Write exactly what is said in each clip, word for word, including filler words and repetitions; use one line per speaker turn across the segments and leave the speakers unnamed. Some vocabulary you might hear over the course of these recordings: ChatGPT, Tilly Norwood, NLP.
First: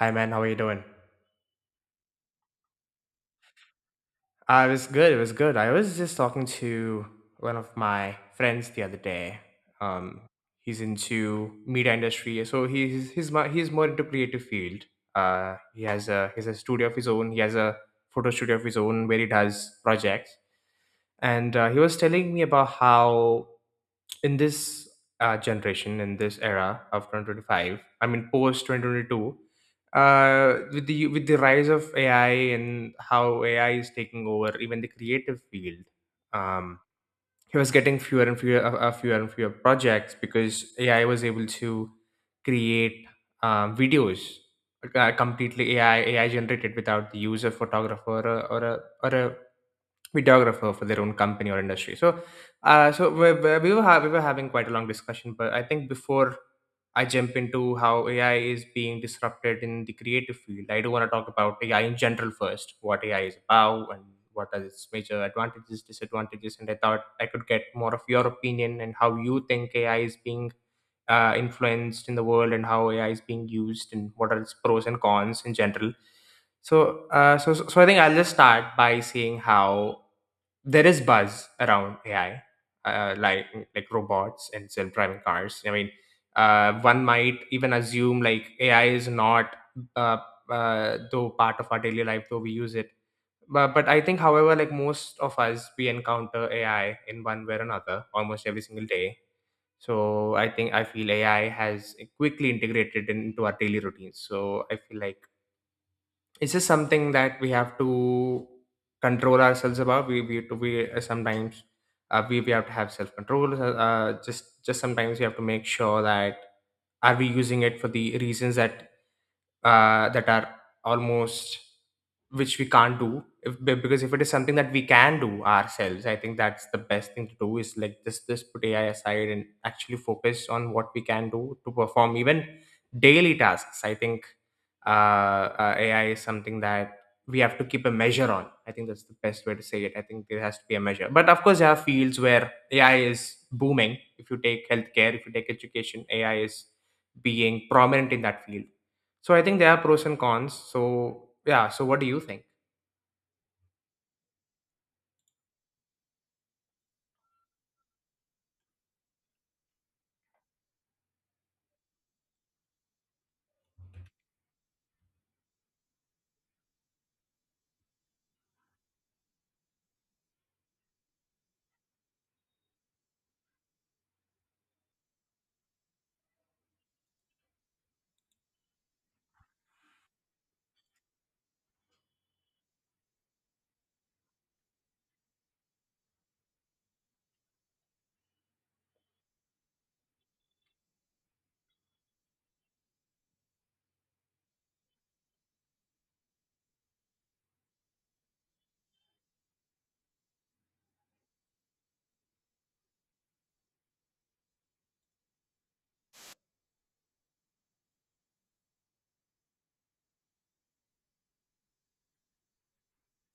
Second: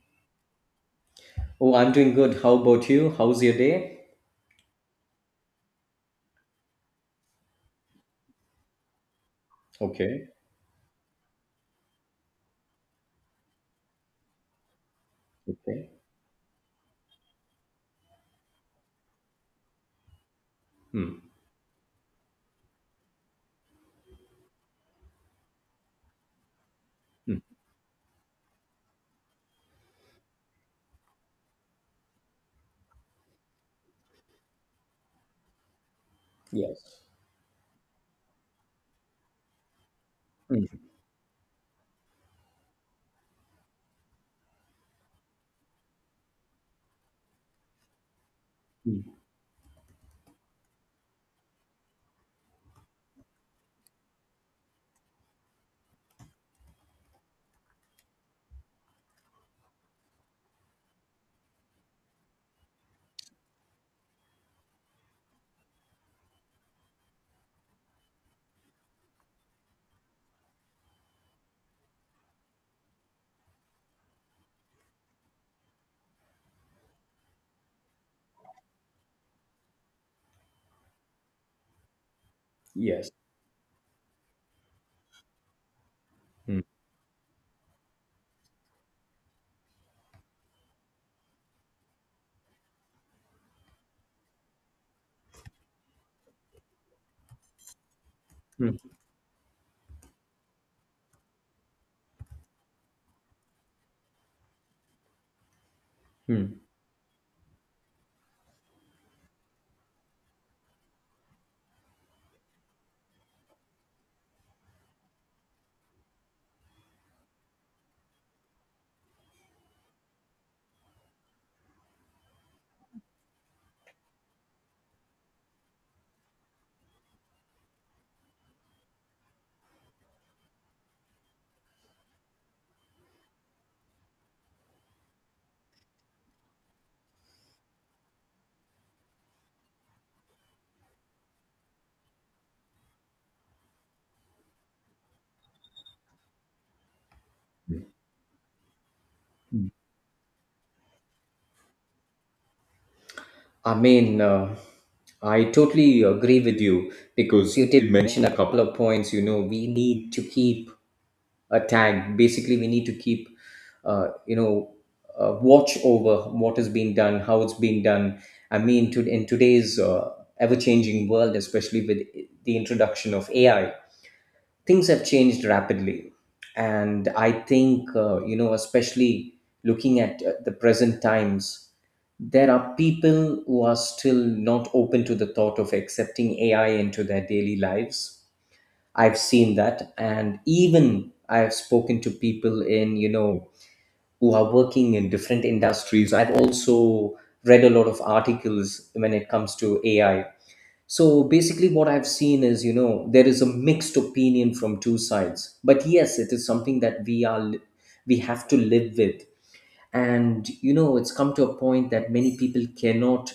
Hi man, how are you doing?
Oh, I'm doing good. How about you? How's your day?
Uh, it was good. It was good. I was just talking to one of my friends the other day. Um,
Okay.
he's into media industry, so he's he's mu- he's more into creative field. Uh, he
Okay.
has a he has a studio of his own. He has a photo studio of his own where he does projects.
Hmm.
And uh, he was telling me about how in this uh, generation, in this era of
Hmm.
twenty twenty-five, I mean post twenty twenty-two, uh, with the with the rise of A I and how A I is taking over even the creative field,
Yes.
um, he was getting fewer and fewer, uh, uh, fewer and fewer projects because
Hmm.
A I was able to create um, videos uh, completely A I A I generated without the use of photographer or a, or a
Hmm.
or a videographer for their own company or industry. So, uh, so we, we we were ha- we were having quite a long discussion, but I think before I jump into how A I is being disrupted in the creative field, I do want to talk about A I in general first, what A I is about and what are its major advantages, disadvantages, and I thought I could get more of your opinion and how you think A I is being uh, influenced in the world and how A I is being used and what are its pros and cons in general. So, uh, so, so so I think I'll just start by saying how there is buzz around A I,
Yes.
uh, like like robots and self-driving cars. I mean,
Hmm.
uh, one might even assume like A I is not uh, uh, though part of our daily life, though we use it. But but I think, however, like most of us, we encounter A I in one way or another almost every
Hmm.
single day. So I think I feel A I has quickly integrated into our daily routines. So I feel like it's
Hmm.
just something that we have to control ourselves about. We we have to we uh, sometimes uh, we, we have to have self control uh, uh, just just sometimes we have to make sure that are we using it for the reasons that uh, that are almost which we can't do if be- because if it is something that we can do ourselves, I think that's the best thing to do, is like just just put AI aside and actually focus on what we can do to perform even daily tasks. I think uh, uh, AI is something that we have to keep a measure on. I think that's the best way to say it. I think there has to be a measure, but of course there are fields where AI is booming. If you take healthcare, if you take education, AI is being prominent in that field. So I think there are pros and cons. So yeah. So what do you think?
I mean, uh, I totally agree with you because you did mention a couple of points. You know, we need to keep a tag. Basically, we need to keep, uh, you know, uh, watch over what is being done, how it's being done. I mean, to, in today's uh, ever changing world, especially with the introduction of A I, things have changed rapidly, and I think uh, you know, especially looking at uh, the present times, there are people who are still not open to the thought of accepting AI into their daily lives. I've seen that, and even I've spoken to people in, you know, who are working in different industries. I've also read a lot of articles when it comes to AI. So basically, what I've seen is, you know, there is a mixed opinion from two sides. But yes, it is something that we are, li- we have to live with. And, you know, it's come to a point that many people cannot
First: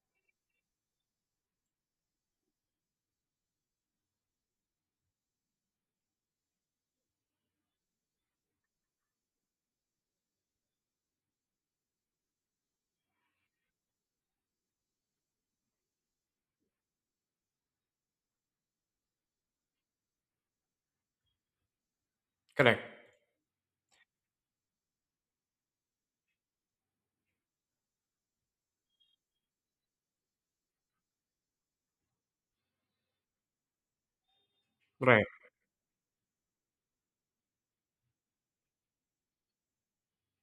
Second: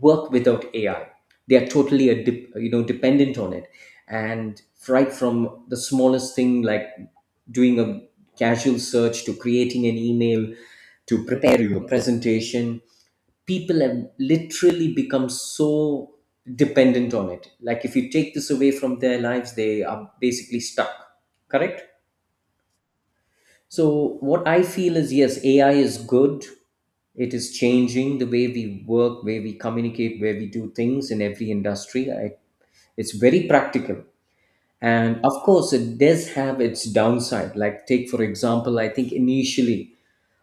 work without A I. They are totally, a dip, you know, dependent on it. And right from the smallest thing like doing a casual search to creating an email to prepare your presentation, people have literally become so dependent on it. Like, if you take this away from their lives, they are basically stuck. Correct?
Correct.
So, what I feel is, yes, A I is good. It is changing the way we work, where we communicate, where we do things in every industry. I, it's very practical. And
Right.
of course, it does have its downside. Like, take for example, I think initially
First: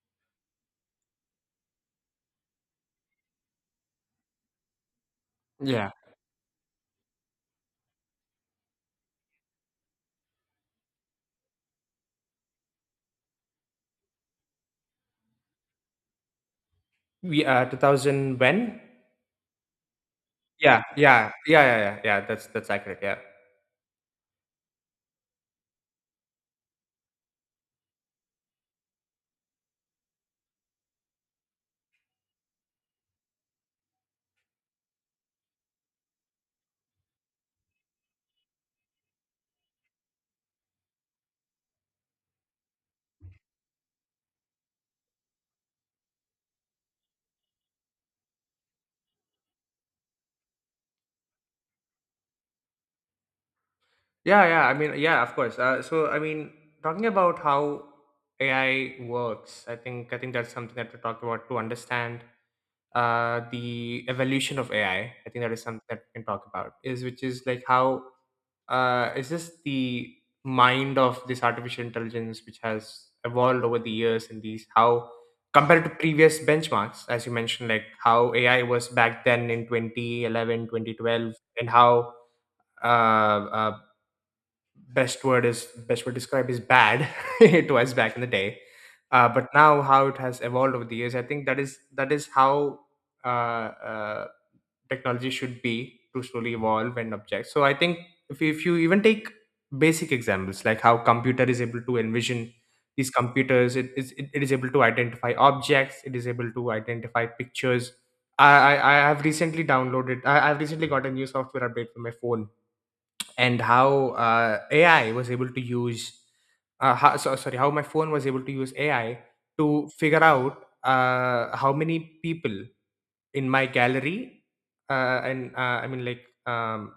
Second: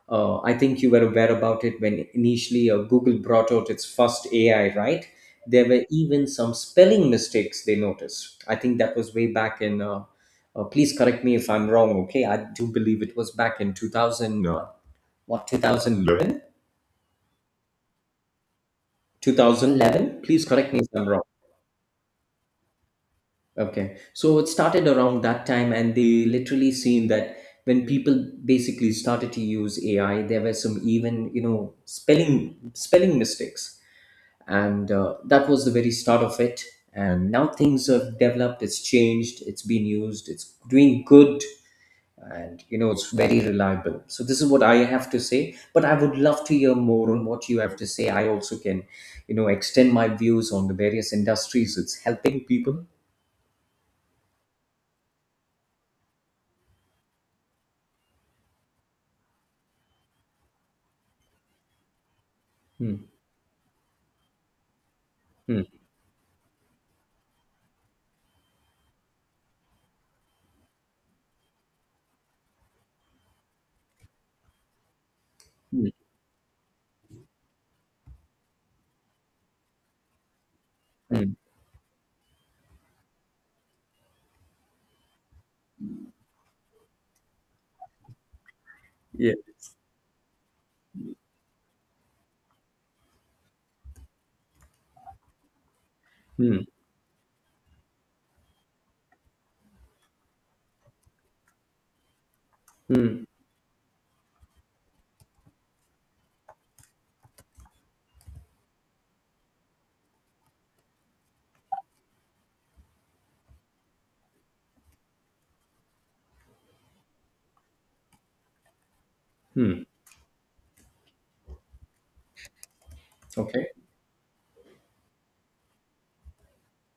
uh, I think you were aware about it when initially uh, Google brought out its first A I, right? There were
Yeah.
even some spelling mistakes they noticed. I think that was way back in, uh, uh, please correct me if I'm wrong, okay? I do believe it was back in two thousand, uh, what, two thousand eleven?
We uh two thousand when?
twenty eleven? Please correct me
Yeah.
if I'm wrong.
Yeah. Yeah. Yeah. Yeah. Yeah. That's that's accurate. Yeah.
Okay. So it started around that time, and they literally seen that when people basically started to use A I, there were some, even you know, spelling spelling mistakes, and uh, that was the very start of it. And now things have developed. It's changed. It's been used. It's doing good, and you know, it's very reliable. So this is what I have to say. But I would love to hear more on what you have to say. I also can, you know, extend my views on the various industries it's helping people.
Yeah. Yeah. I mean, yeah. Of course. Uh, so I mean, talking about how A I works, I think I think that's something that we talk about to understand
Hmm.
uh the evolution of A I. I I think that is
Hmm.
something that we can talk about. Is which is like how uh, it's just the mind of this artificial intelligence which has evolved over the years in these, how compared
Hmm.
to previous benchmarks, as you mentioned, like how AI was back then in twenty eleven, twenty
Hmm.
twelve, and how uh, uh, best word is best word describe is bad it was back in the day, uh, but now how it has evolved over the years. I think that is that is how uh, uh, technology should be, to slowly
Hmm.
evolve and object. So I think if, if you even take basic examples like how computer is able to envision these
Hmm.
computers, it is it, it is able to identify objects, it is able to identify pictures. I, I, I have recently downloaded. I, I've recently got a new software update for my phone and how uh, A I was able to use uh, how, so, sorry how my phone was able to use A I
Mm.
to figure out uh, how many people in my
Okay.
gallery uh, and uh, I mean like um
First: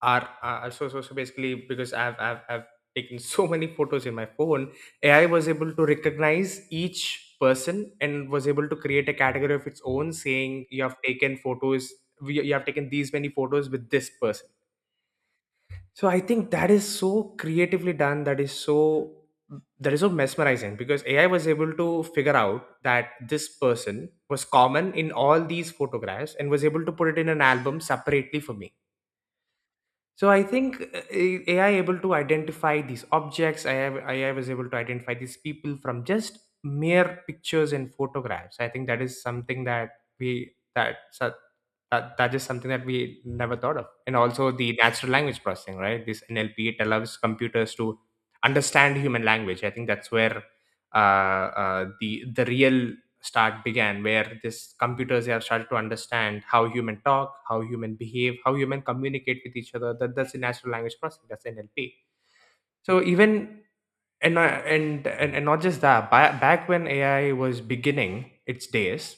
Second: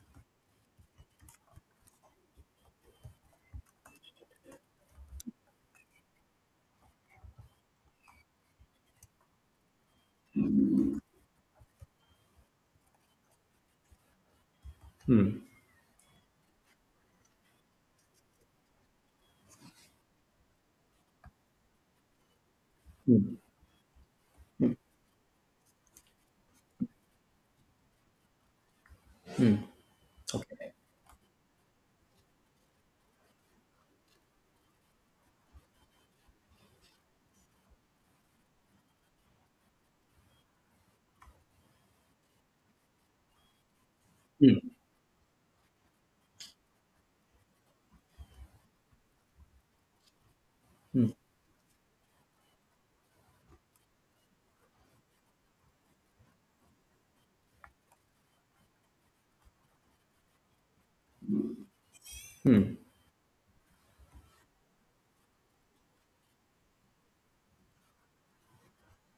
are uh, so, so so basically because I've, I've I've taken so many photos in my phone. AI was able to recognize each person and was able to create a category of its own, saying you have taken photos. You you have taken these many photos with this person.
Hmm.
So I think that is so creatively done. That is so, that is so mesmerizing, because A I was able to figure out that
Hmm.
this person was common in all these photographs and was able to put it in an album separately for me. So I
Okay.
think uh, A- AI able to identify these objects. I have A I, was able to identify these people from just mere pictures and photographs. I think that is something that we that so- that that is something that we never thought of. And also the
Hmm.
natural language processing, right? This N L P, it allows computers to understand human language. I think that's where
Hmm.
uh, uh, the the real start began, where this computers have started to understand how human talk, how human behave, how human communicate with each other. That, that's the natural language processing, that's N L P. So even, and I- and and, and not just that, ba- back when AI was beginning its days,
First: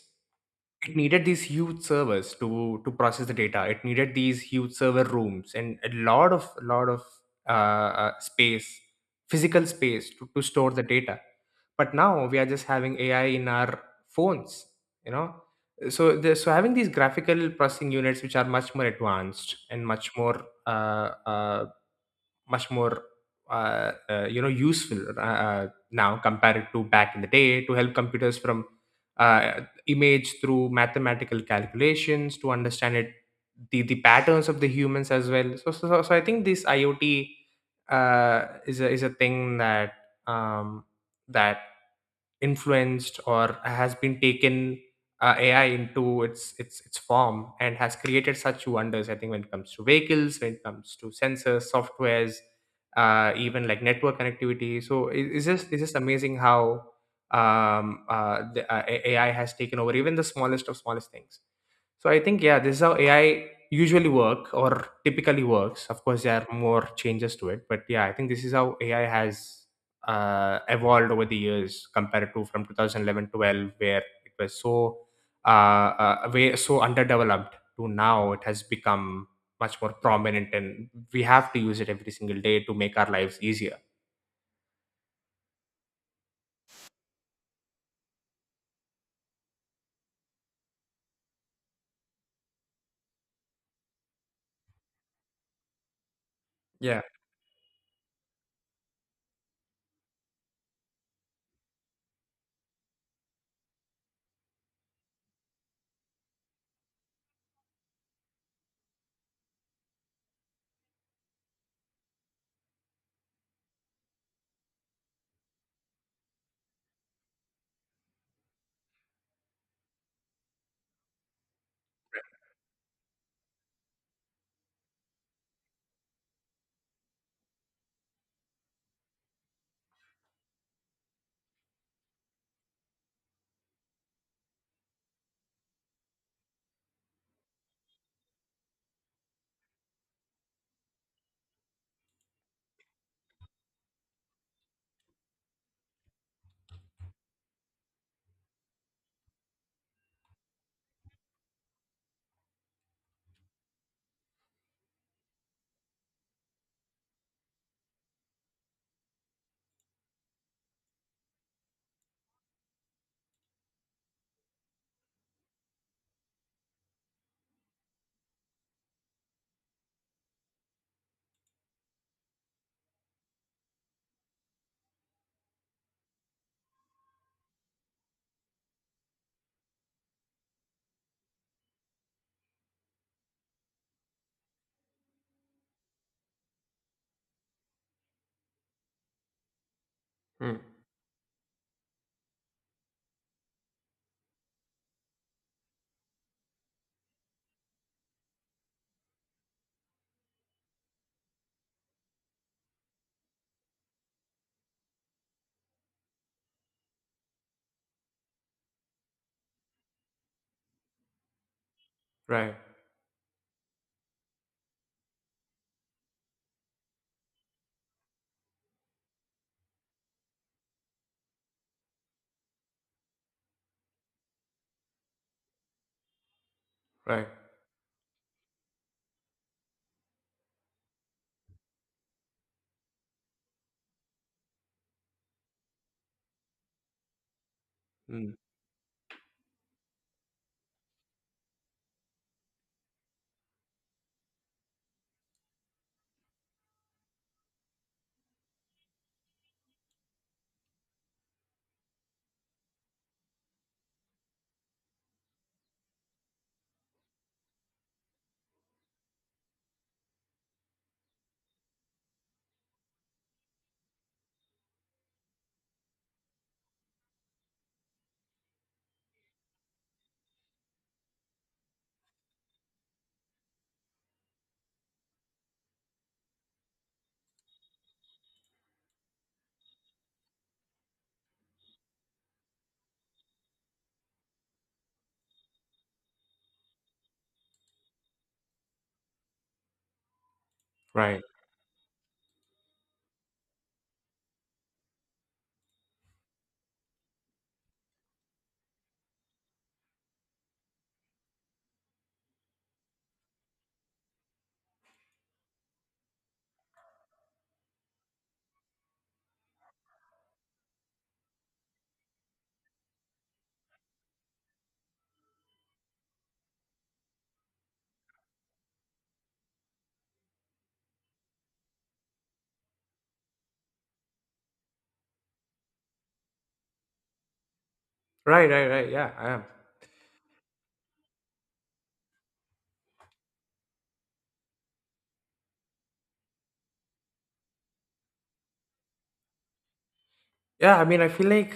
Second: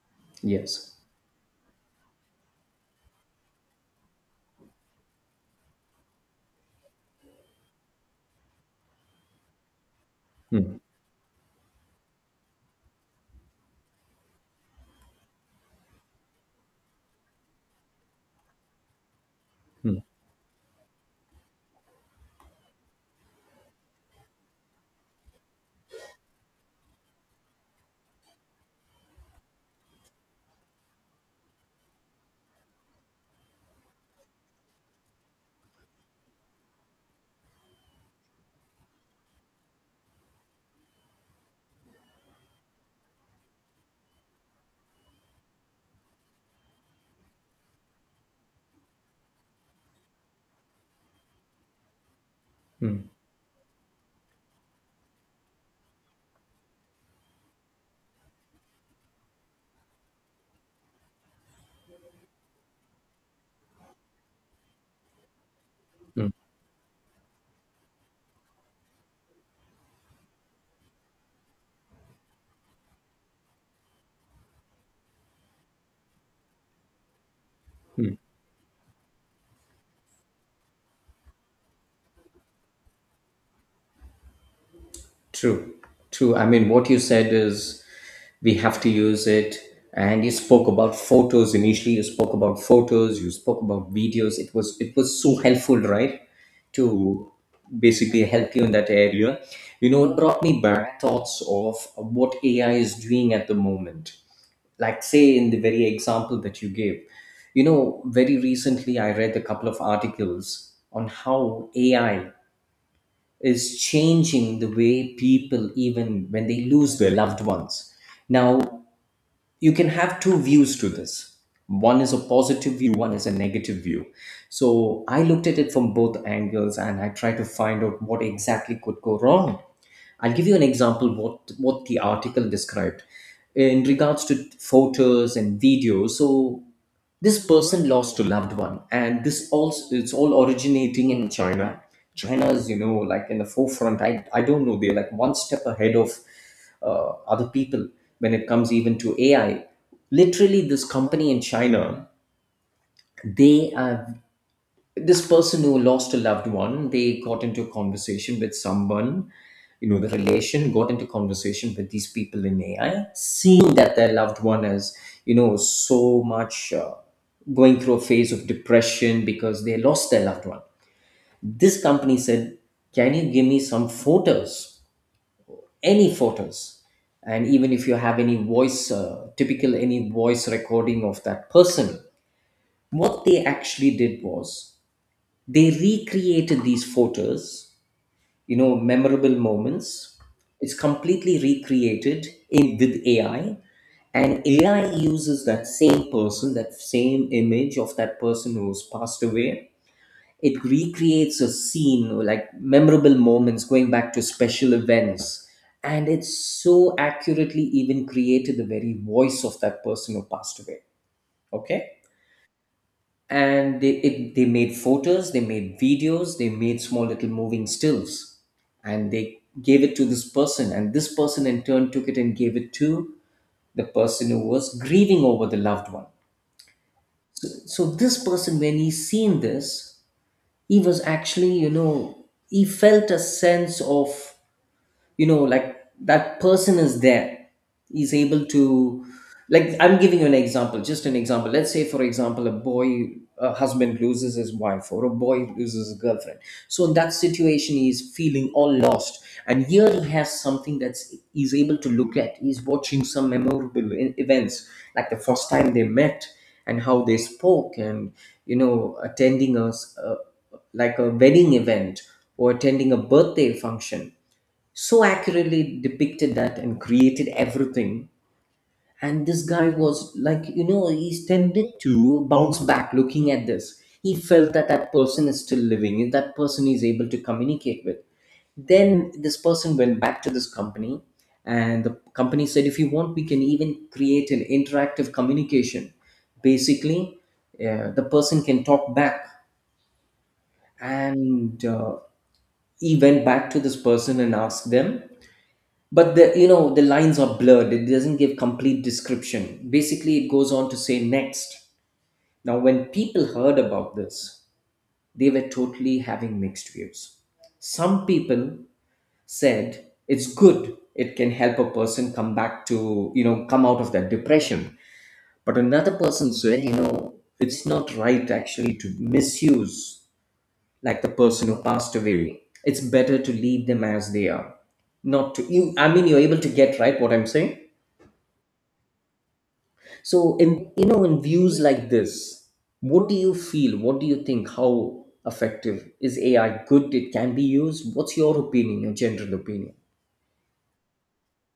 it
Yes.
needed these huge servers to to process the data. It needed these huge server rooms and a lot of lot of uh, uh, space, physical space to, to store
Hmm.
the data. But now we are just having AI in our phones, you know. So the, so having these graphical processing units which are much more advanced and
Hmm.
much more uh, uh, much more uh, uh, you know useful. Uh, uh, now, compared to back in the day, to help computers from uh, image through mathematical calculations to understand it, the, the patterns of the humans as well. So so, so so I think this I o T uh, is a, is a thing that um, that influenced or has been taken uh, A I into its its its form and has created such wonders. I think when it comes to vehicles, when it comes to sensors, softwares,
Hmm.
uh, even like network connectivity. So it- it's just it's just amazing how um, uh, the uh, A- AI has taken over even the smallest of smallest things. So I think yeah, this is how A I usually work or typically works. Of course, there are more changes to it, but yeah, I think this is how A I has uh, evolved over the years, compared to from twenty eleven-twelve, where it was so uh, uh, way so underdeveloped. To now it has become much more prominent and we have to use it every single day to make our lives easier.
True. True. I mean, what you said is we have to use it. And you spoke about photos initially. You spoke about photos. You spoke about videos. It was it was so helpful, right?
Yeah.
To basically help you in that area. You know, it brought me back thoughts of what A I is doing at the moment. Like, say in the very example that you gave, you know, very recently I read a couple of articles on how AI is changing the way people, even when they lose their loved ones. Now, you can have two views to this. One is a positive view, one is a negative view. So I looked at it from both angles, and I tried to find out what exactly could go wrong. I'll give you an example, what what the article described in regards to photos and videos. So this person lost a loved one, and this also, it's all originating in China. China is, you know, like in the forefront. I I don't know, they're like one step ahead of uh, other people when it comes even to A I. Literally, this company in China, they have this person who lost a loved one. They got into a conversation with someone, you know, the relation got into conversation with these people in AI, seeing that their loved one is, you know, so much uh, going through a phase of depression because they lost their loved one. This company said, can you give me some photos, any photos, and even if you have any voice, uh, typical any voice recording of that person. What they actually did was they recreated these photos, you know, memorable moments.
Mm.
It's completely recreated in with AI, and AI uses that same person, that same image of that person who's passed away. It recreates a scene or like memorable moments, going back to special events. And it's so accurately even created the very voice of that person who passed away. Okay.
Right.
And they it, they made photos, they made videos, they made small little moving stills, and they gave it to this person, and this person in turn took it and gave it to the person who was grieving over the loved one.
Right.
So, so this person, when he seen this, he was actually, you know, he felt a sense of, you know, like that person is there. He's
Mm.
able to, like, I'm giving you an example, just an example. Let's say, for example, a boy, a husband loses his wife, or a boy loses a girlfriend. So in that situation, he's feeling all lost, and here he has something that's, he's able to look at, he's watching some memorable e- events, like the first time they met, and how they spoke, and you know, attending a, s- a- like a wedding event, or attending a birthday function, so accurately depicted that and created everything. And this guy was like, you know, he's tended to bounce back looking at this. He felt that that person is still living, and that person is able to communicate with. Then this person went back to this company, and the company said, if you want, we can even create an interactive communication. Basically, uh, the person can talk back.
right
And uh, he went back to this person and asked them, but the, you know, the lines are blurred, it doesn't give complete description. Basically, it goes on to say next, now when people heard about this, they were totally having mixed views. Some people said it's good, it can help a person come back to, you know, come out of that depression. But another person said, you know, it's not right actually to misuse, like, the person who passed away, it's better to leave them as they are, not to, you, I mean, you're able to get right what I'm saying.
right right right Yeah, I am.
So, in, you know, in views like this, what do you feel? What do you think? How effective is A I? Good? It can be used. What's your opinion? Your general opinion?
Yeah, I mean, I feel like,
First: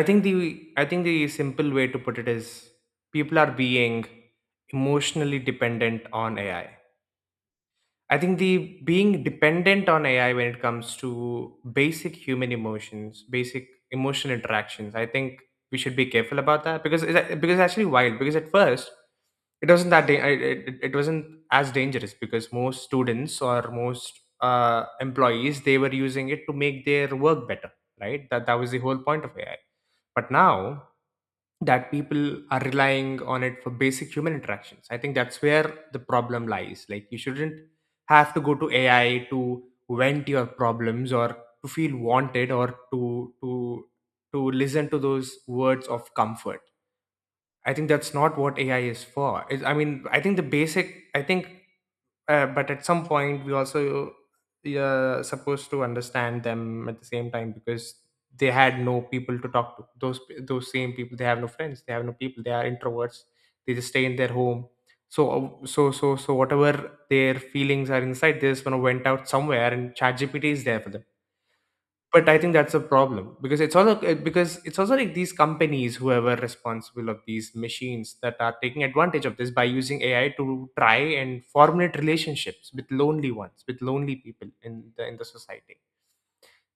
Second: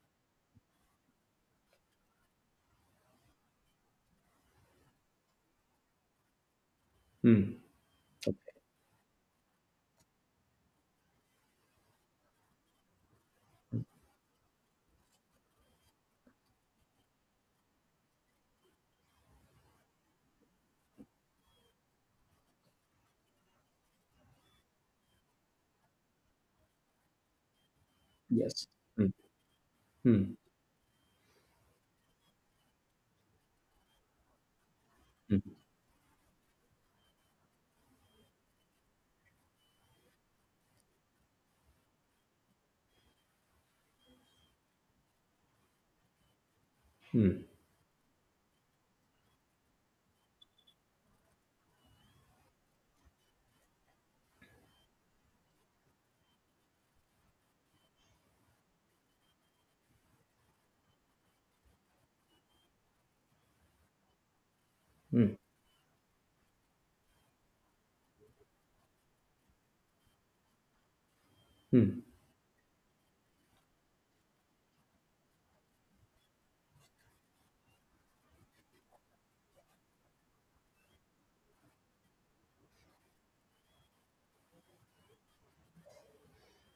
i think the I think the simple way to put it is people are being emotionally dependent on AI.
Hmm.
I think the being dependent on A I when it comes to basic human emotions, basic emotional interactions, I think we should be careful about that, because it's, a- because it's actually wild. Because at first, it wasn't that da- it, it, it wasn't as dangerous, because most students or most uh, employees they were using it to make their work better, right? That that
Yes.
was the whole
Hmm.
point of A I. But
Hmm.
now that people are relying on it for basic human interactions. I think that's
Hmm.
where the problem lies. Like you shouldn't have to go to A I to vent your problems, or to feel wanted, or to to to listen to those words of comfort.
Hmm.
I think that's not what A I is for. It's, I mean, I think the basic. I think uh, but at some point we also uh, supposed to understand them at the same time because they had no people to talk to, those those same people, they have no friends, they have no people, they are introverts, they just stay in their home. So
Hmm.
uh, so so so whatever their feelings are inside, they just want to went out somewhere and chat gpt is there for them.
Hmm.
But I think that's a problem because it's also uh, because it's also like these companies who are responsible of these machines that are taking advantage of this by using AI to try and formulate relationships with lonely ones, with lonely people in the in the society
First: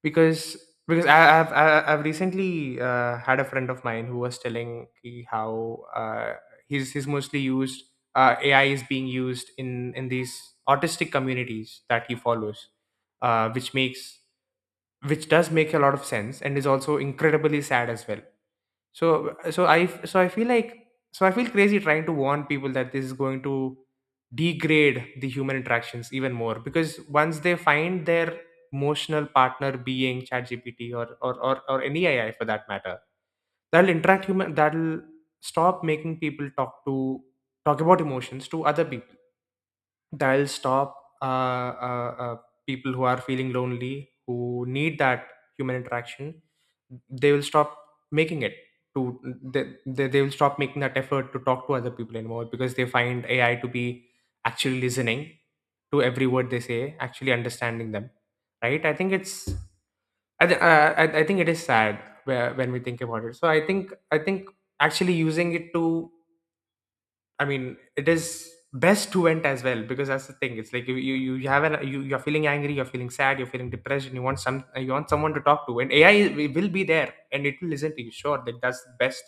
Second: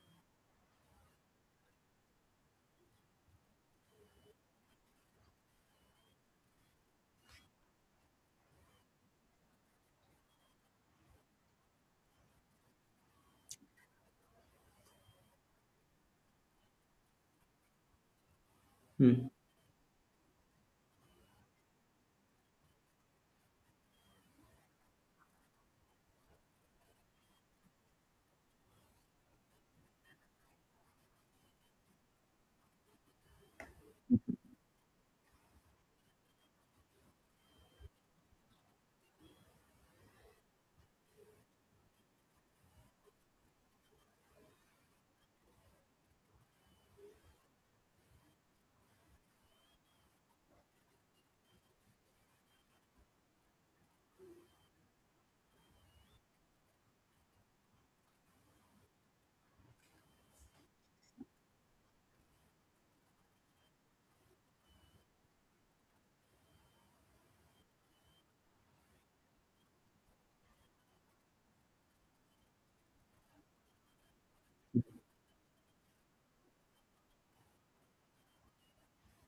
because because I, I've I- I've recently uh, had a friend of mine who was telling me how uh, he's he's mostly used uh, A I is being used in in these autistic communities that he follows, uh, which makes which does make a lot of sense and is also incredibly sad as well.
Hmm.
So so i so I feel like so I feel crazy trying to warn people that this is going to degrade the human interactions even more, because once they find their emotional partner being ChatGPT or or or, or any A I for that matter, that'll interact human, that'll stop making people talk to, talk about emotions to other people, that'll stop uh, uh, uh, people who are feeling lonely, who need that human interaction, they will stop making it to, they, they, they will stop making that effort to talk to other people anymore because they find AI to be actually listening to every word they say, actually understanding them, right? I think it's i, th- uh, I, I think it is sad where, when we think about it. So i think i think actually using it to, I mean, it is best to vent as well, because that's the thing. It's like you you, you you have an you you're feeling angry, you're feeling sad, you're feeling depression. You want some, you want someone to talk to, and AI i- will be there and it will listen to you. Sure, that that's the best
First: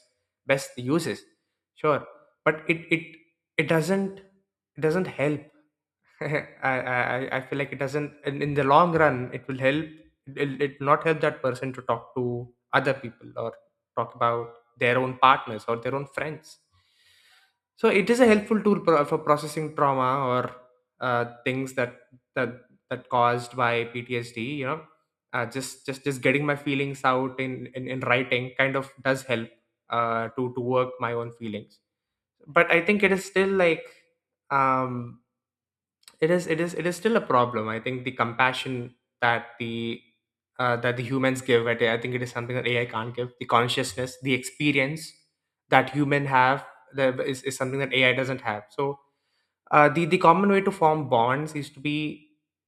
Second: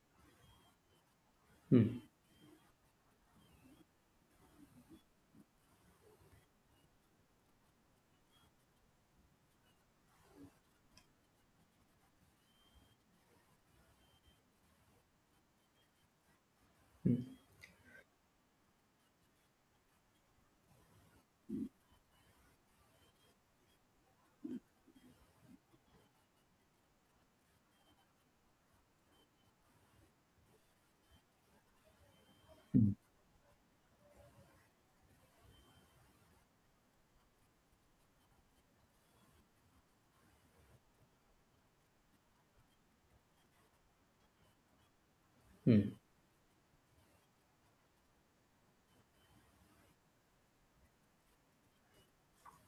best uses.
Hmm.
Sure, but it it it doesn't, it doesn't help. I, I I I feel like it doesn't, in in the long run, it will help, it it not help that person to talk to other people or talk about their own partners or their own friends. So it is a helpful tool pro- for processing trauma or uh, things that that that caused by P T S D. You know, uh, just just just getting my feelings out in in, in writing kind of does help uh, to to work my own feelings. But I think it is still like. Um, it is it is it is still a problem. I think the compassion that the uh, that the humans give at, I think it is something that AI can't give, the consciousness, the experience
Hmm.
that human have, the, is is something that AI doesn't have. So uh, the the common way to form bonds is to be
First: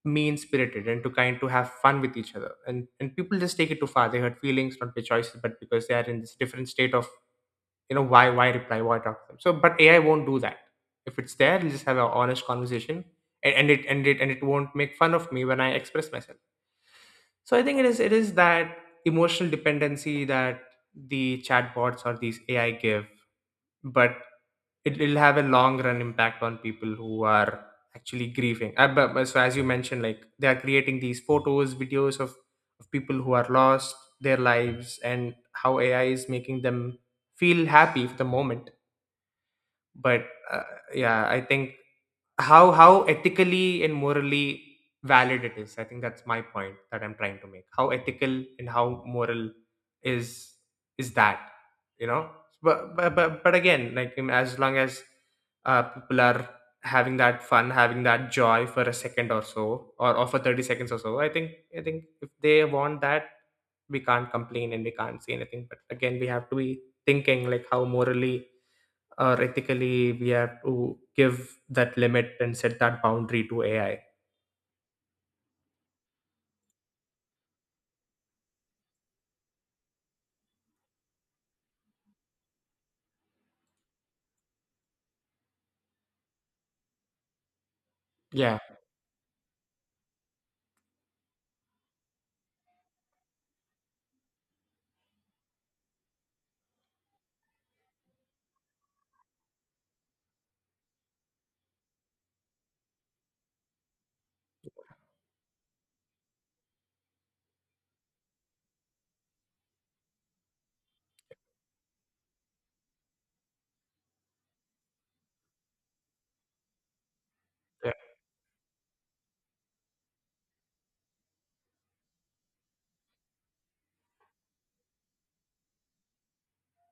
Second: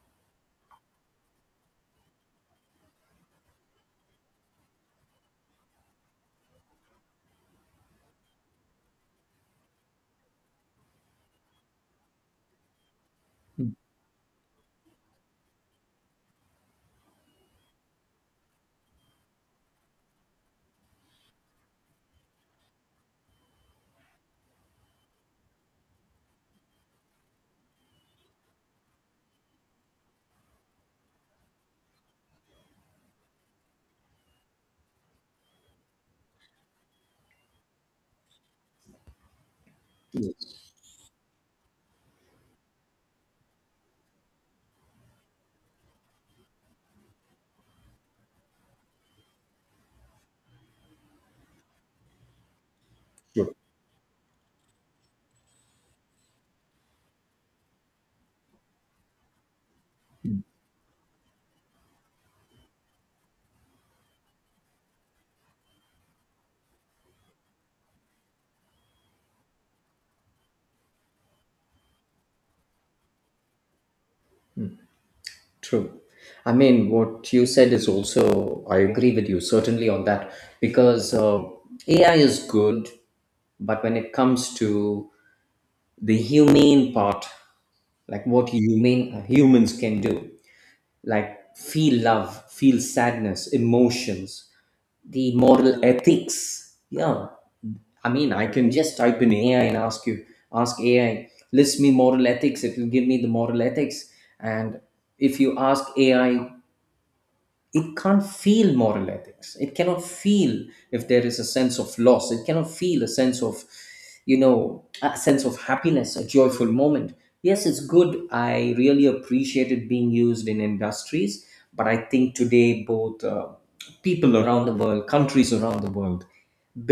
mean spirited and to kind to have fun with each other, and and people just take it too far, they hurt feelings not by choices but because they are in this different state of, you know, why, why reply why talk to them. So but AI won't do that. If it's there, it'll just have an honest conversation, and, and
Hmm.
it and it and it won't make fun of me when I express myself. So I think it is, it is that emotional dependency that the chatbots or these AI give, but it will have a long run impact on people who are actually grieving. Uh, but, but so as you mentioned, like, they are creating these photos, videos of, of people who are lost their lives and how AI is making them feel happy for the moment. But
Yes.
uh, yeah, I think how how ethically and morally valid it is. I think that's my point that I'm trying to make. How ethical and how moral is is that? You know, but but but,
Sure.
but again, like, um, as long as uh, people are having that fun, having that joy for a second or so, or, or for thirty seconds or so, I think, i think if they want that, we can't complain and we can't say anything. But again, we have to be thinking like how morally or ethically we have to give that limit and set that boundary to A I.
True. I mean, what you said is also, I agree with you certainly on that, because uh, A I is good, but when it comes to the humane part, like what
Yeah,
humane humans can do, like feel love, feel sadness, emotions, the moral ethics, yeah, I mean, I can just type in AI and ask you, ask AI, list me moral ethics, it will give me the moral ethics. And if you ask AI, it can't feel moral ethics, it cannot feel, if there is a sense of loss, it cannot feel a sense of, you know, a sense of happiness, a joyful moment. Yes, it's
yeah,
good, I really appreciate it being used in industries, but I think today, both uh, people around the world, countries around the world,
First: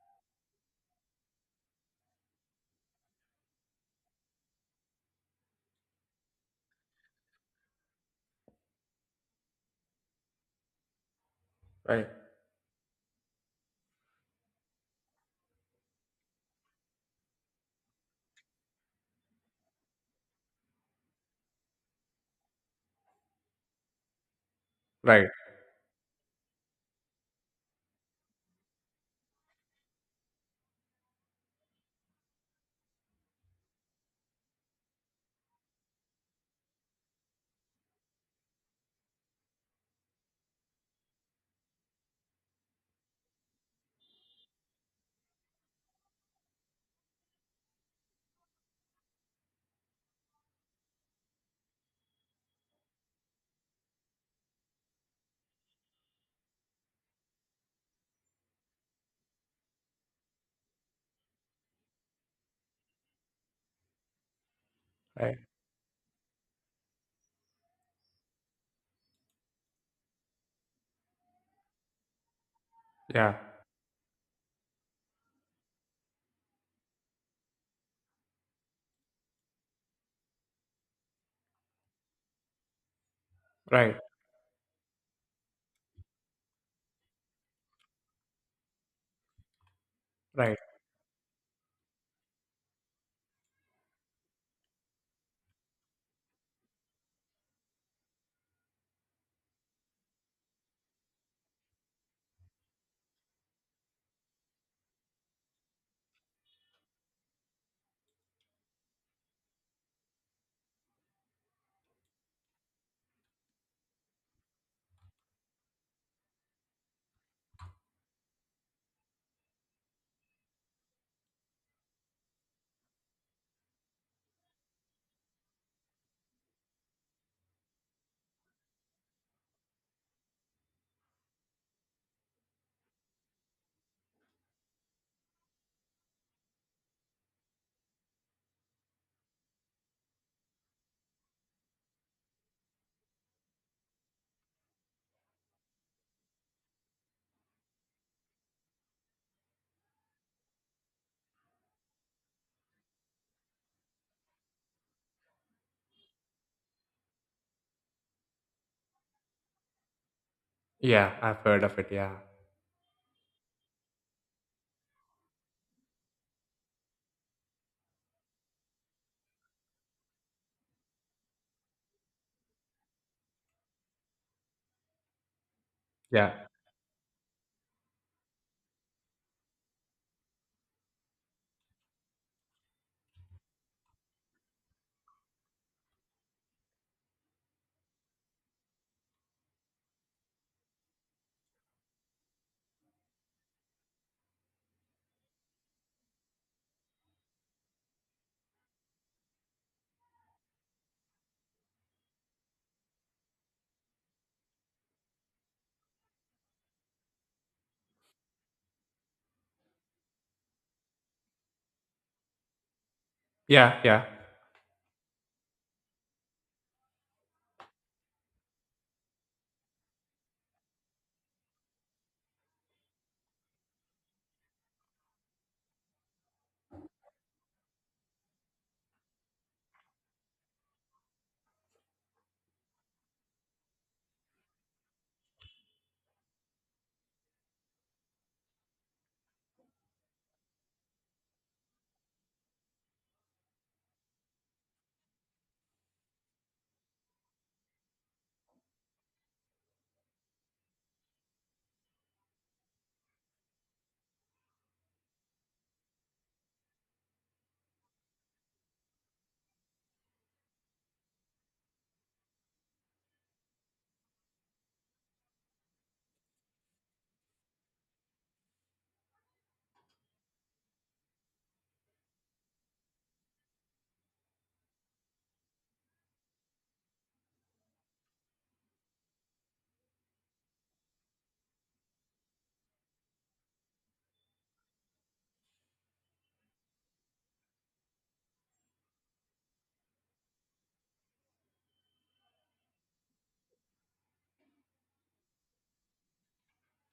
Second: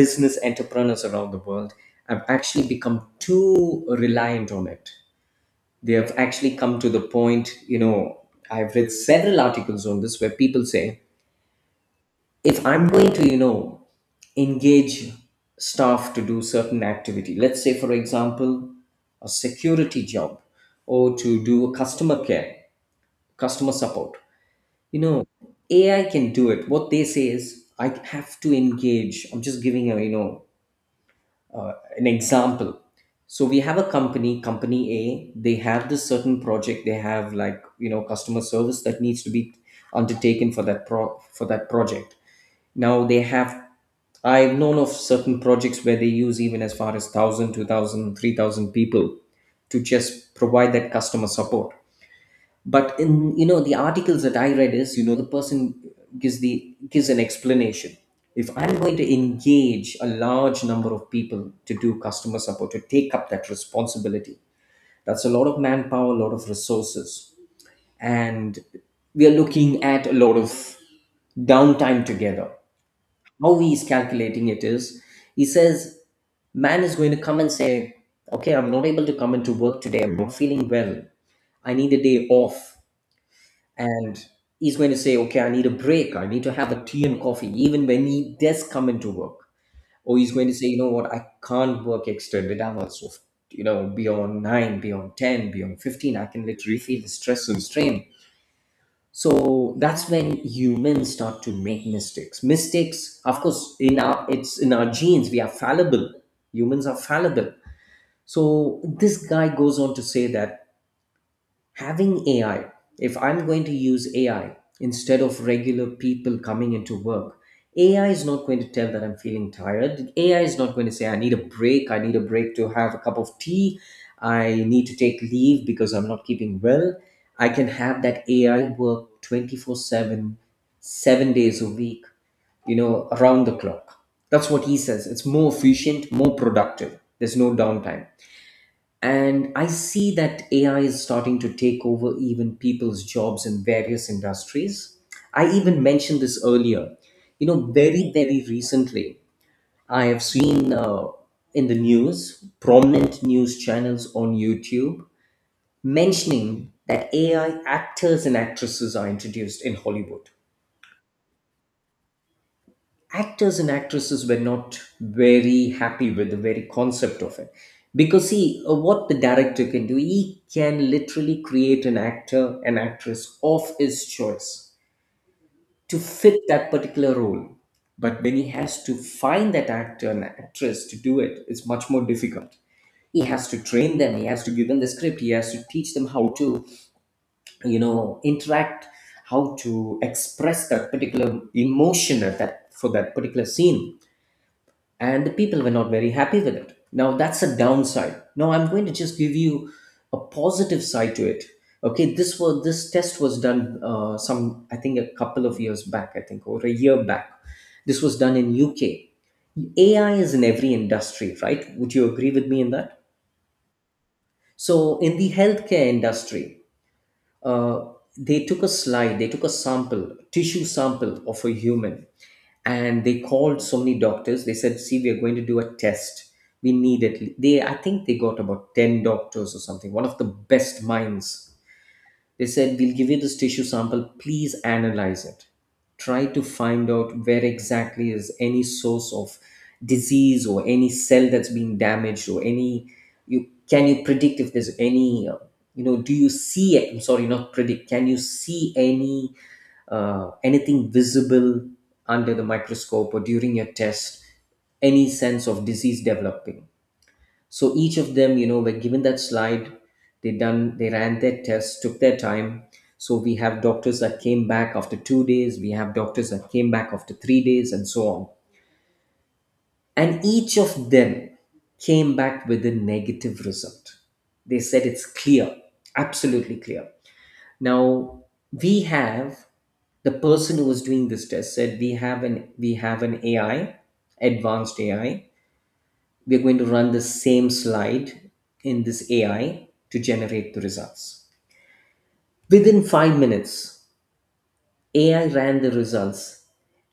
business entrepreneurs around the world, have actually become too reliant on it. They have actually come to the point, you know, I've read several articles on this where people say,
right,
if I'm going to, you know, engage staff to do certain activity, let's say for example, a security job, or to do customer care, customer support, you know,
right,
AI can do it. What they say is, I have to engage, I'm just giving a, you know, an example. So we have a company company A, they have this certain project, they have like, you know, customer service that needs to be undertaken for that pro for that project. Now they have, I've known of certain projects where they use even as far as one thousand, two thousand, three thousand people to just provide that customer support. But in, you know, the articles that I read is, you know, the person gives the, gives an explanation. If I'm going to engage a large number of people to do customer support, to take up that responsibility, that's a lot
right,
of manpower, a lot of resources. And we are looking at a lot of downtime together.
yeah,
How he is calculating it is he says man is going to come and say, "Okay, I'm not able to come into work today. I'm not feeling well. I need a day off."
right,
And he's going to say, "Okay, I need a break. I need to have a tea and coffee," even when he does come into work. Or he's going to
right.
say, "You know what, I can't work extended hours of," you know, beyond nine, beyond ten, beyond fifteen, "I can literally feel the stress and strain." So that's when humans start to make mistakes mistakes Of course in our it's in our genes. We are fallible. Humans are fallible. So this guy goes on to say that having A I, if I'm going to use A I instead of regular people coming into work, A I is not going to tell that I'm feeling tired. A I is not going to say, "I need a break. I need a break to have a cup of tea. I need to take leave because I'm not keeping well. I can have that A I work twenty-four seven, seven days a week," you know, around the clock. That's what he says. It's more efficient, more productive. There's no downtime. And I see that A I is starting to take over even people's jobs in various industries. I even mentioned this earlier. You know, very, very recently, I have seen uh, in the news, prominent news channels on YouTube mentioning that A I actors and actresses are introduced in Hollywood.
Yeah, I've heard of it. Yeah,
Actors and actresses were not very happy with the very concept of it, because see, uh, what the director can do, he can literally create an actor, an actress of his choice to
yeah,
fit that particular role. But when he has to find that actor and actress to do it, it's much more difficult. He has to train them, he has to give them the script, he has to teach them how to, you know, interact, how to express that particular emotion at that, for that particular scene. And the people were not very happy with it. Now that's a downside. Now I'm going to just give you a positive side to it. Okay, this was this test was done, uh, some, I think a couple of years back. I think, or a year back. This was done in U K. A I is in every industry, right? Would you agree with me in that?
yeah, yeah,
So in the healthcare industry, uh, they took a slide, they took a sample, tissue sample of a human, and they called so many doctors. They said, "See, we are going to do a test. We need at," they, I think they got about ten doctors or something, one of the best minds. They said, "We'll give you this tissue sample. Please analyze it. Try to find out where exactly is any source of disease or any cell that's been damaged, or any, you can you predict if there's any, uh, you know, do you see it, I'm sorry, not predict, can you see any uh, anything visible under the microscope or during your test, any sense of disease developing." So each of them, you know, were given that slide. They done, they ran their tests, took their time. So we have doctors that came back after two days. We have doctors that came back after three days, and so on. And each of them came back with a negative result. They said it's clear, absolutely clear. Now, we have the person who was doing this test said, "We have an we have an ai advanced AI. We're going to run the same slide in this AI to generate the results." Within five minutes, AI ran the results,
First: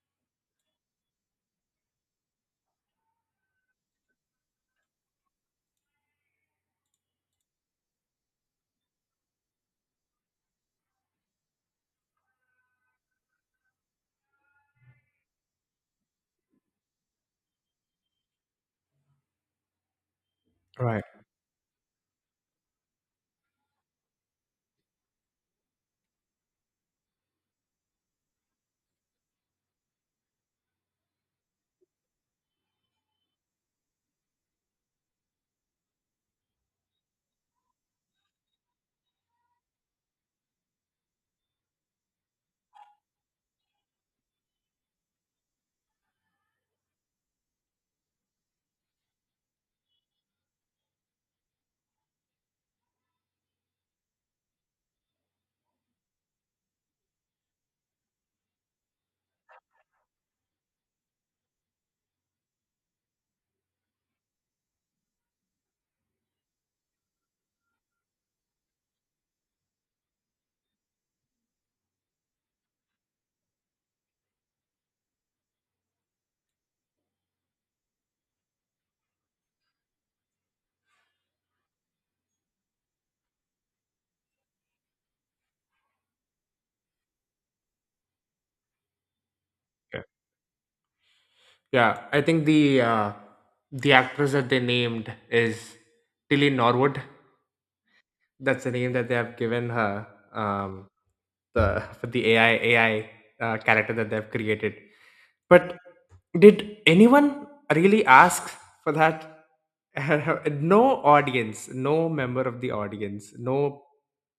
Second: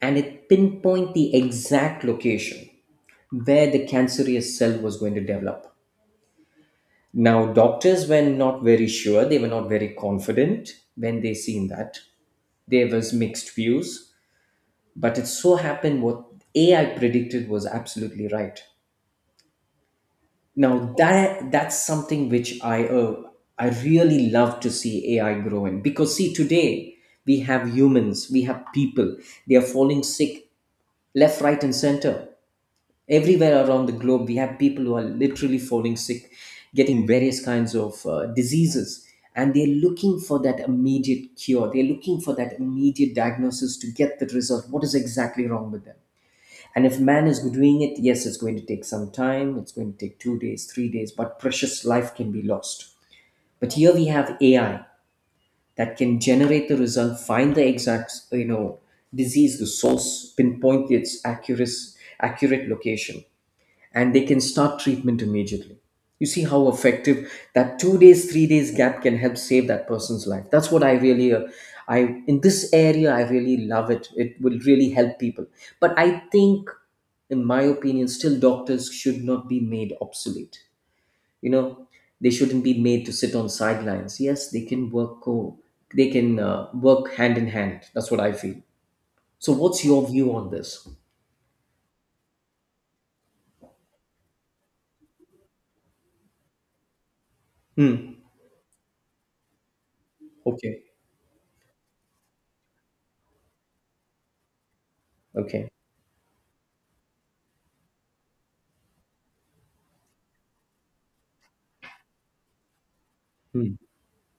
and it pinpointed the exact location where the cancerous cell was going to develop. Now doctors were not very sure, they were not very confident when they seen that. There was mixed views, but it so happened what A I predicted was absolutely right. Now
right.
that, that's something which I uh, I really love to see A I grow in. Because see, today we have humans, we have people. They are falling sick left, right, and center. Everywhere around the globe, we have people who are literally falling sick, getting various kinds of uh, diseases, and they're looking for that immediate cure. They're looking for that immediate diagnosis to get the result. What is exactly wrong with them? And if man is doing it, yes, it's going to take some time. It's going to take two days, three days, but precious life can be lost. But here we have A I that can generate the result, find the exact, you know, disease, the source, pinpoint its accurate, accurate location, and they can start treatment immediately. You see how effective that two days, three days gap can help save that person's life. That's what I really, uh, I, in this area I really love it. It will really help people. But I think, in my opinion, still doctors should not be made obsolete. You know, they shouldn't be made to sit on sidelines. Yes, they can work co, they can uh, work hand in hand. That's what I feel. So, what's
Yeah,
your view on this?
yeah. I think the uh, the actress that they named is Tilly Norwood.
Hmm.
That's the name that they have given her,
Okay.
um, the for the A I A I uh, character that they've created.
Okay.
But did anyone really ask for that? No audience, no member of the audience,
Hmm.
no,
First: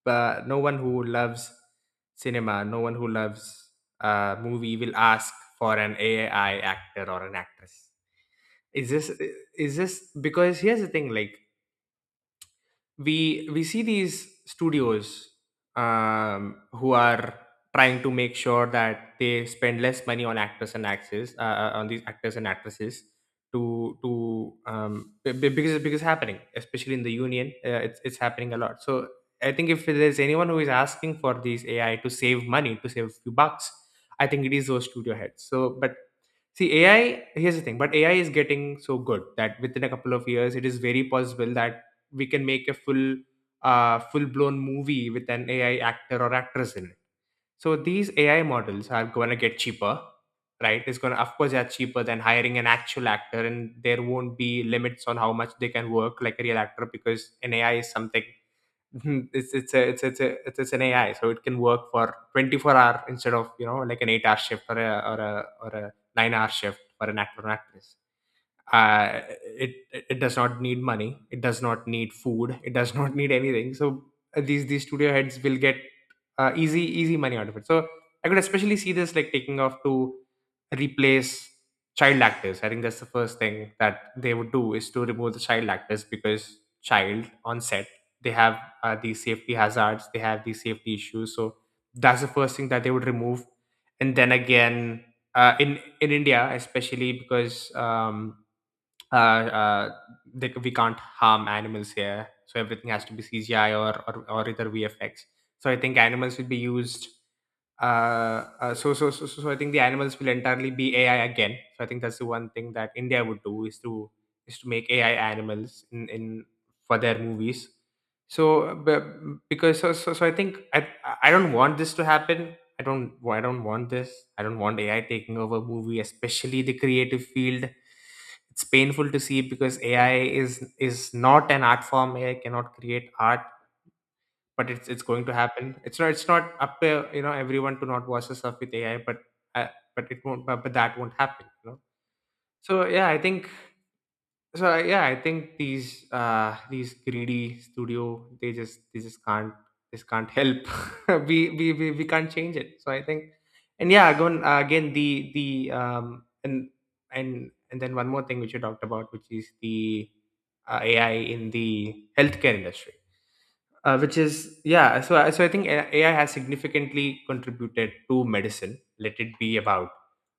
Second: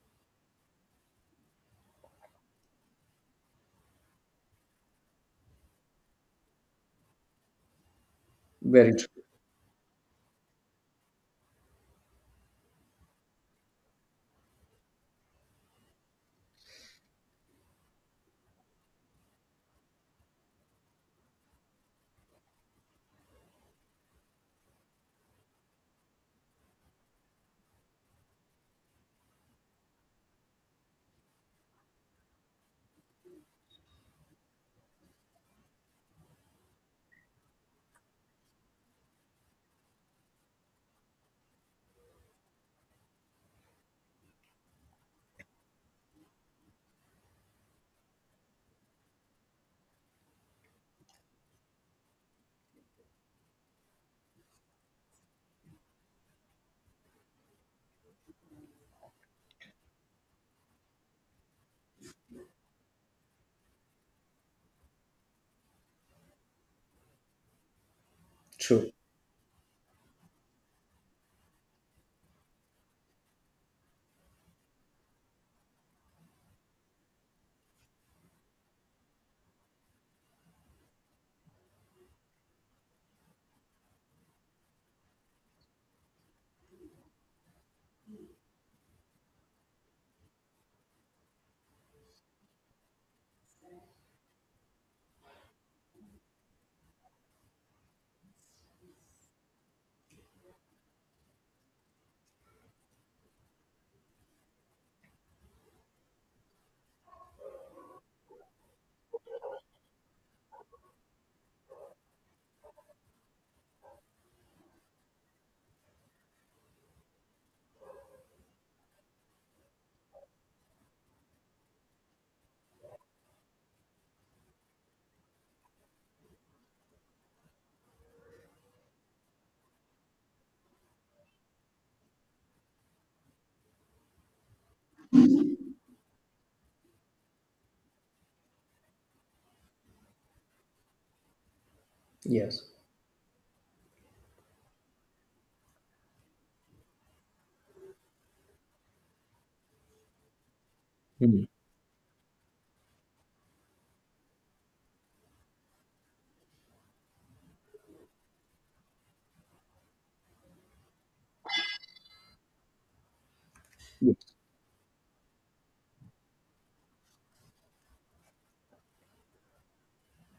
uh, no one who loves cinema, no one who loves uh, movie will ask for an A I actor or an actress. Is
Very
this,
true.
is this because, here's the thing, like we we see these studios, um, who are trying to make sure that they spend less money on actors and actresses, uh, uh, on these actors and actresses to to um, be- be- because because it's happening, especially in the union. uh, it's it's happening a lot, so I think if there's anyone who is asking for these A I to save money, to save a few bucks, I think it is those studio heads. So but, see, A I, here's the thing, but A I is getting so good that within a couple of years, it is very possible that we can make a full, uh, full-blown movie with an A I actor or actress in it. So these A I models are going to get cheaper, right? It's going to, of course, they are cheaper than hiring an actual actor, and there won't be limits on how much they can work like a real actor, because an A I is something, it's it's a it's it's a it's it's an A I, so it can work for twenty-four hour instead of, you know, like an eight hour shift or a or a or a nine hour shift for an actor or an actress.
True.
uh, it it does not need money, it does not need food, it does not need anything. So uh, these these studio heads will get uh, easy easy money out of it. So I could especially see this like taking off to replace child actors. I think that's the first thing that they would do, is to remove the child actors, because child on set, they have uh, these safety hazards, they have these safety issues. So that's the first thing that they would remove. And then again, uh, in in india, especially because um uh, uh, they, we can't harm animals here, so everything has to be C G I or or, or either V F X. So I think animals will be used uh, uh, so, so so so so I think the animals will entirely be A I again. So I think that's the one thing that India would do, is to is to make A I animals in, in for their movies. So but, because so, so so I think I I don't want this to happen. I don't I don't want this. I don't want A I taking over movie, especially the creative field. It's painful to see because A I is, is not an art form. A I cannot create art, but it's it's going to happen. It's not, it's not up to, you know, everyone to not watch the stuff with A I, but uh, but it won't but, but that won't happen, you know.
Yes.
So yeah, I think so I- yeah, I think these uh these greedy studio, they just they just can't, they just can't help.
Mm,
we, we we we can't change it. So I think, and yeah, again, uh, again the the um and and and then one more thing which you talked about, which is the uh, A I in the healthcare industry, uh,
yes,
which is, yeah. So I- so i think A- AI has significantly contributed to medicine, let it be about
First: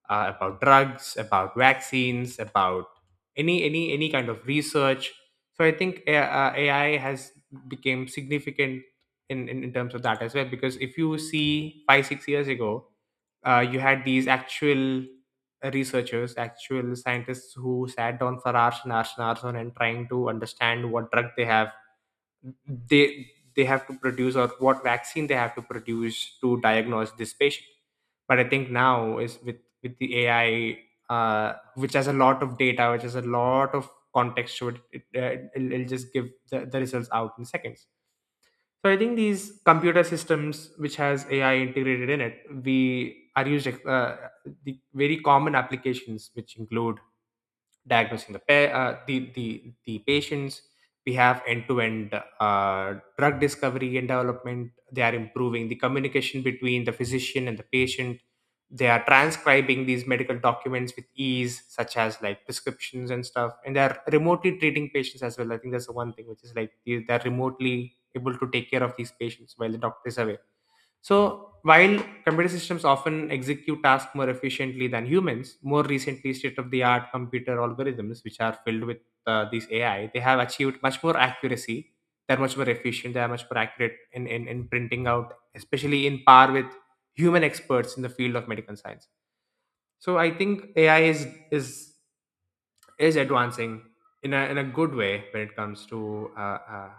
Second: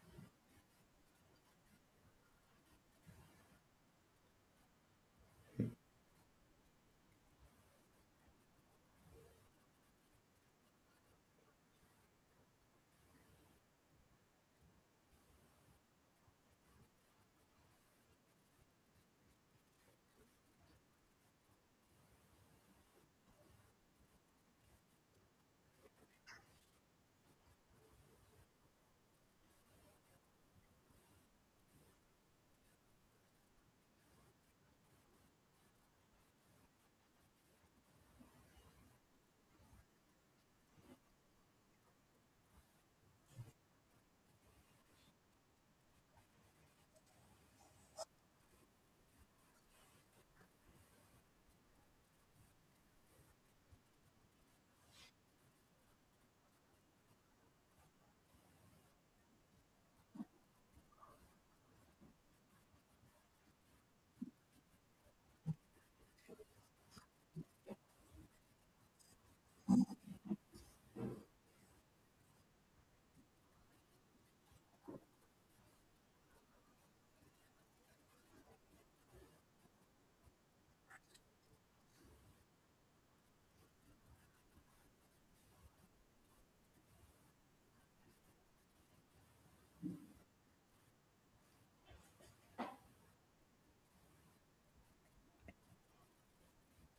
uh, about drugs, about vaccines, about any any any kind of research. So I think A- uh, AI has become significant in, in in terms of that as well. Because if you see five six years ago, uh, you had these actual researchers, actual scientists who sat down for hours and hours and hours on and trying to understand what drug they have, they they have to produce, or what vaccine they have to produce to diagnose this patient. But I think now is with, with the ai, uh, which has a lot of data, which has a lot of context to it, it uh, it'll, it'll just give the, the results out in seconds. So I think these computer systems which has AI integrated in it, we are used, uh, the very common applications which include diagnosing the pa- uh, the, the the patients. We have end-to-end uh, drug discovery and development. They are improving the communication between the physician and the patient. They are transcribing these medical documents with ease, such as like prescriptions and stuff, and they are remotely treating patients as well. I think that's the one thing which is, like, they- they're remotely able to take care of these patients while the doctor is away. So, while computer systems often execute tasks more efficiently than humans, more recently, state of the art computer algorithms, which are filled with uh, these A I, they have achieved much more accuracy. They're much more efficient, they are much more accurate in, in, in printing out, especially in par with human experts in the field of medical science. So, I think A I is, is, is advancing in a, in a good way when it comes to uh, uh,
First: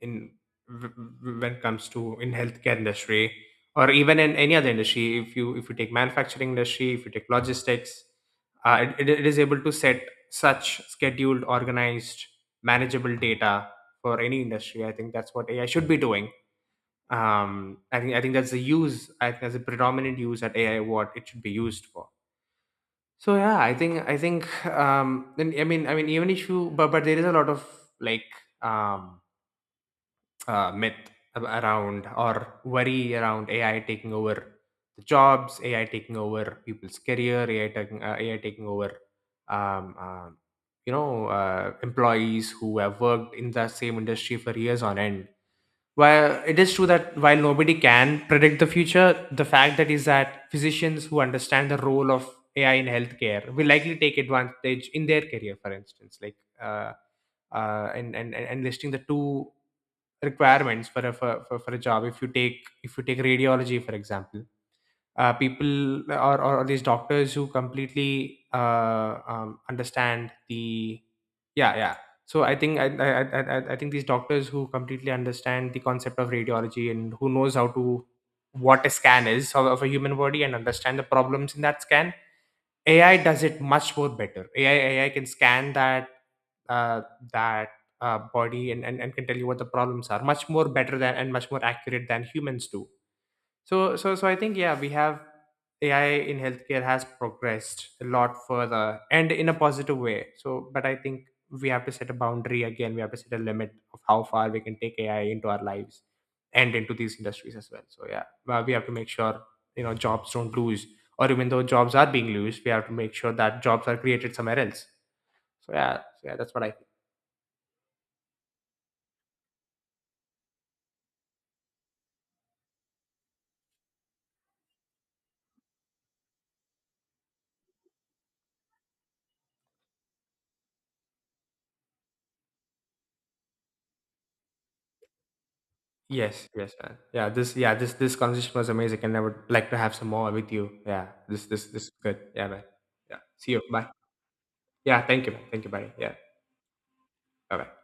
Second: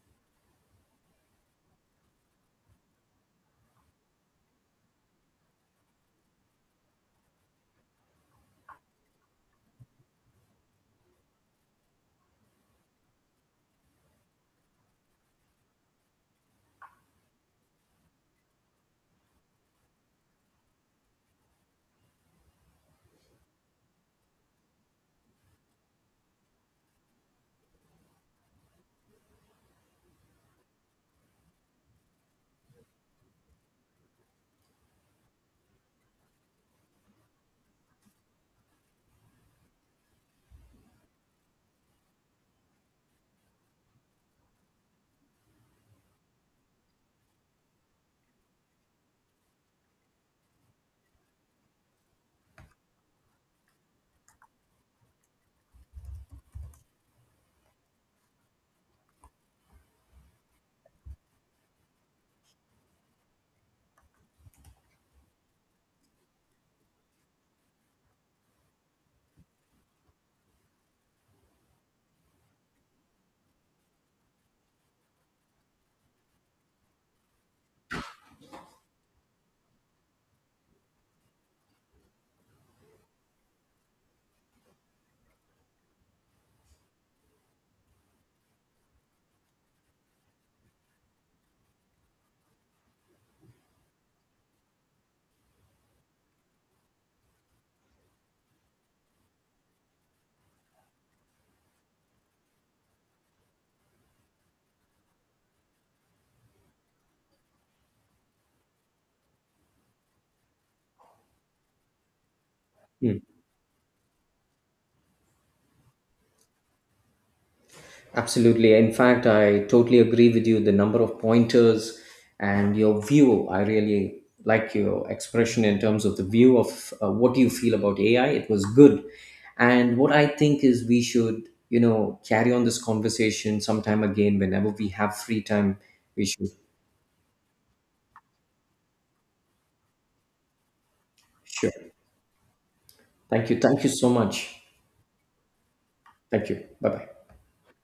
in w- when it comes to in healthcare industry, or even in any other industry. If you, if you take manufacturing industry, if you take logistics, uh, it, it it is able to set such scheduled, organized, manageable data for any industry. I think that's what AI should be doing. Um i think i think that's the use, I think that's the predominant use that AI, what it should be used for. So yeah, I think I think um then I mean I mean even if you, but but there is a lot of, like um uh, myth ab- around, or worry around A I taking over the jobs, A I taking over people's career, A I taking uh, A I taking over um, um you know, uh, employees who have worked in the same industry for years on end. While it is true that, while nobody can predict the future, the fact that is that physicians who understand the role of A I in healthcare will likely take advantage in their career, for instance, like. Uh, uh, and, and and and listing the two requirements for a for, for, for a job, if you, take if you take radiology for example. Uh, people or, or these doctors who completely uh, um, understand the, yeah, yeah. So I think, I, I i i I think these doctors who completely understand the concept of radiology and who knows how to, what a scan is of, of a human body, and understand the problems in that scan, A I does it much more better. A I A I can scan that uh, that uh, body, and, and and can tell you what the problems are much more better than, and much more accurate than humans do. So so so I think, yeah, we have, A I in healthcare has progressed a lot further and in a positive way. So but I think we have to set a boundary again. We have to set a limit of how far we can take A I into our lives and into these industries as well. So yeah, well, we have to make sure, you know, jobs don't lose, or even though jobs are being lost, we have to make
mm.
sure that jobs are created somewhere else. So yeah, so yeah, that's what I.
Absolutely. In fact, I totally agree with you. The number of pointers and your view, I really like your expression in terms of the view of uh, what you feel about A I. It was good. And what I think is we should, you know, carry on this conversation sometime again whenever we have free time. We
Yes,
should.
yes, man. Yeah, this, yeah, this this conversation was amazing, and I would like to have some more with you. Yeah. This, this this is
Sure.
good. Yeah, man. Yeah.
Thank
See
you.
you.
Thank
Bye.
you so much.
Yeah, thank you, man. Thank you, buddy. Yeah.
Thank you. Bye bye.
Bye bye.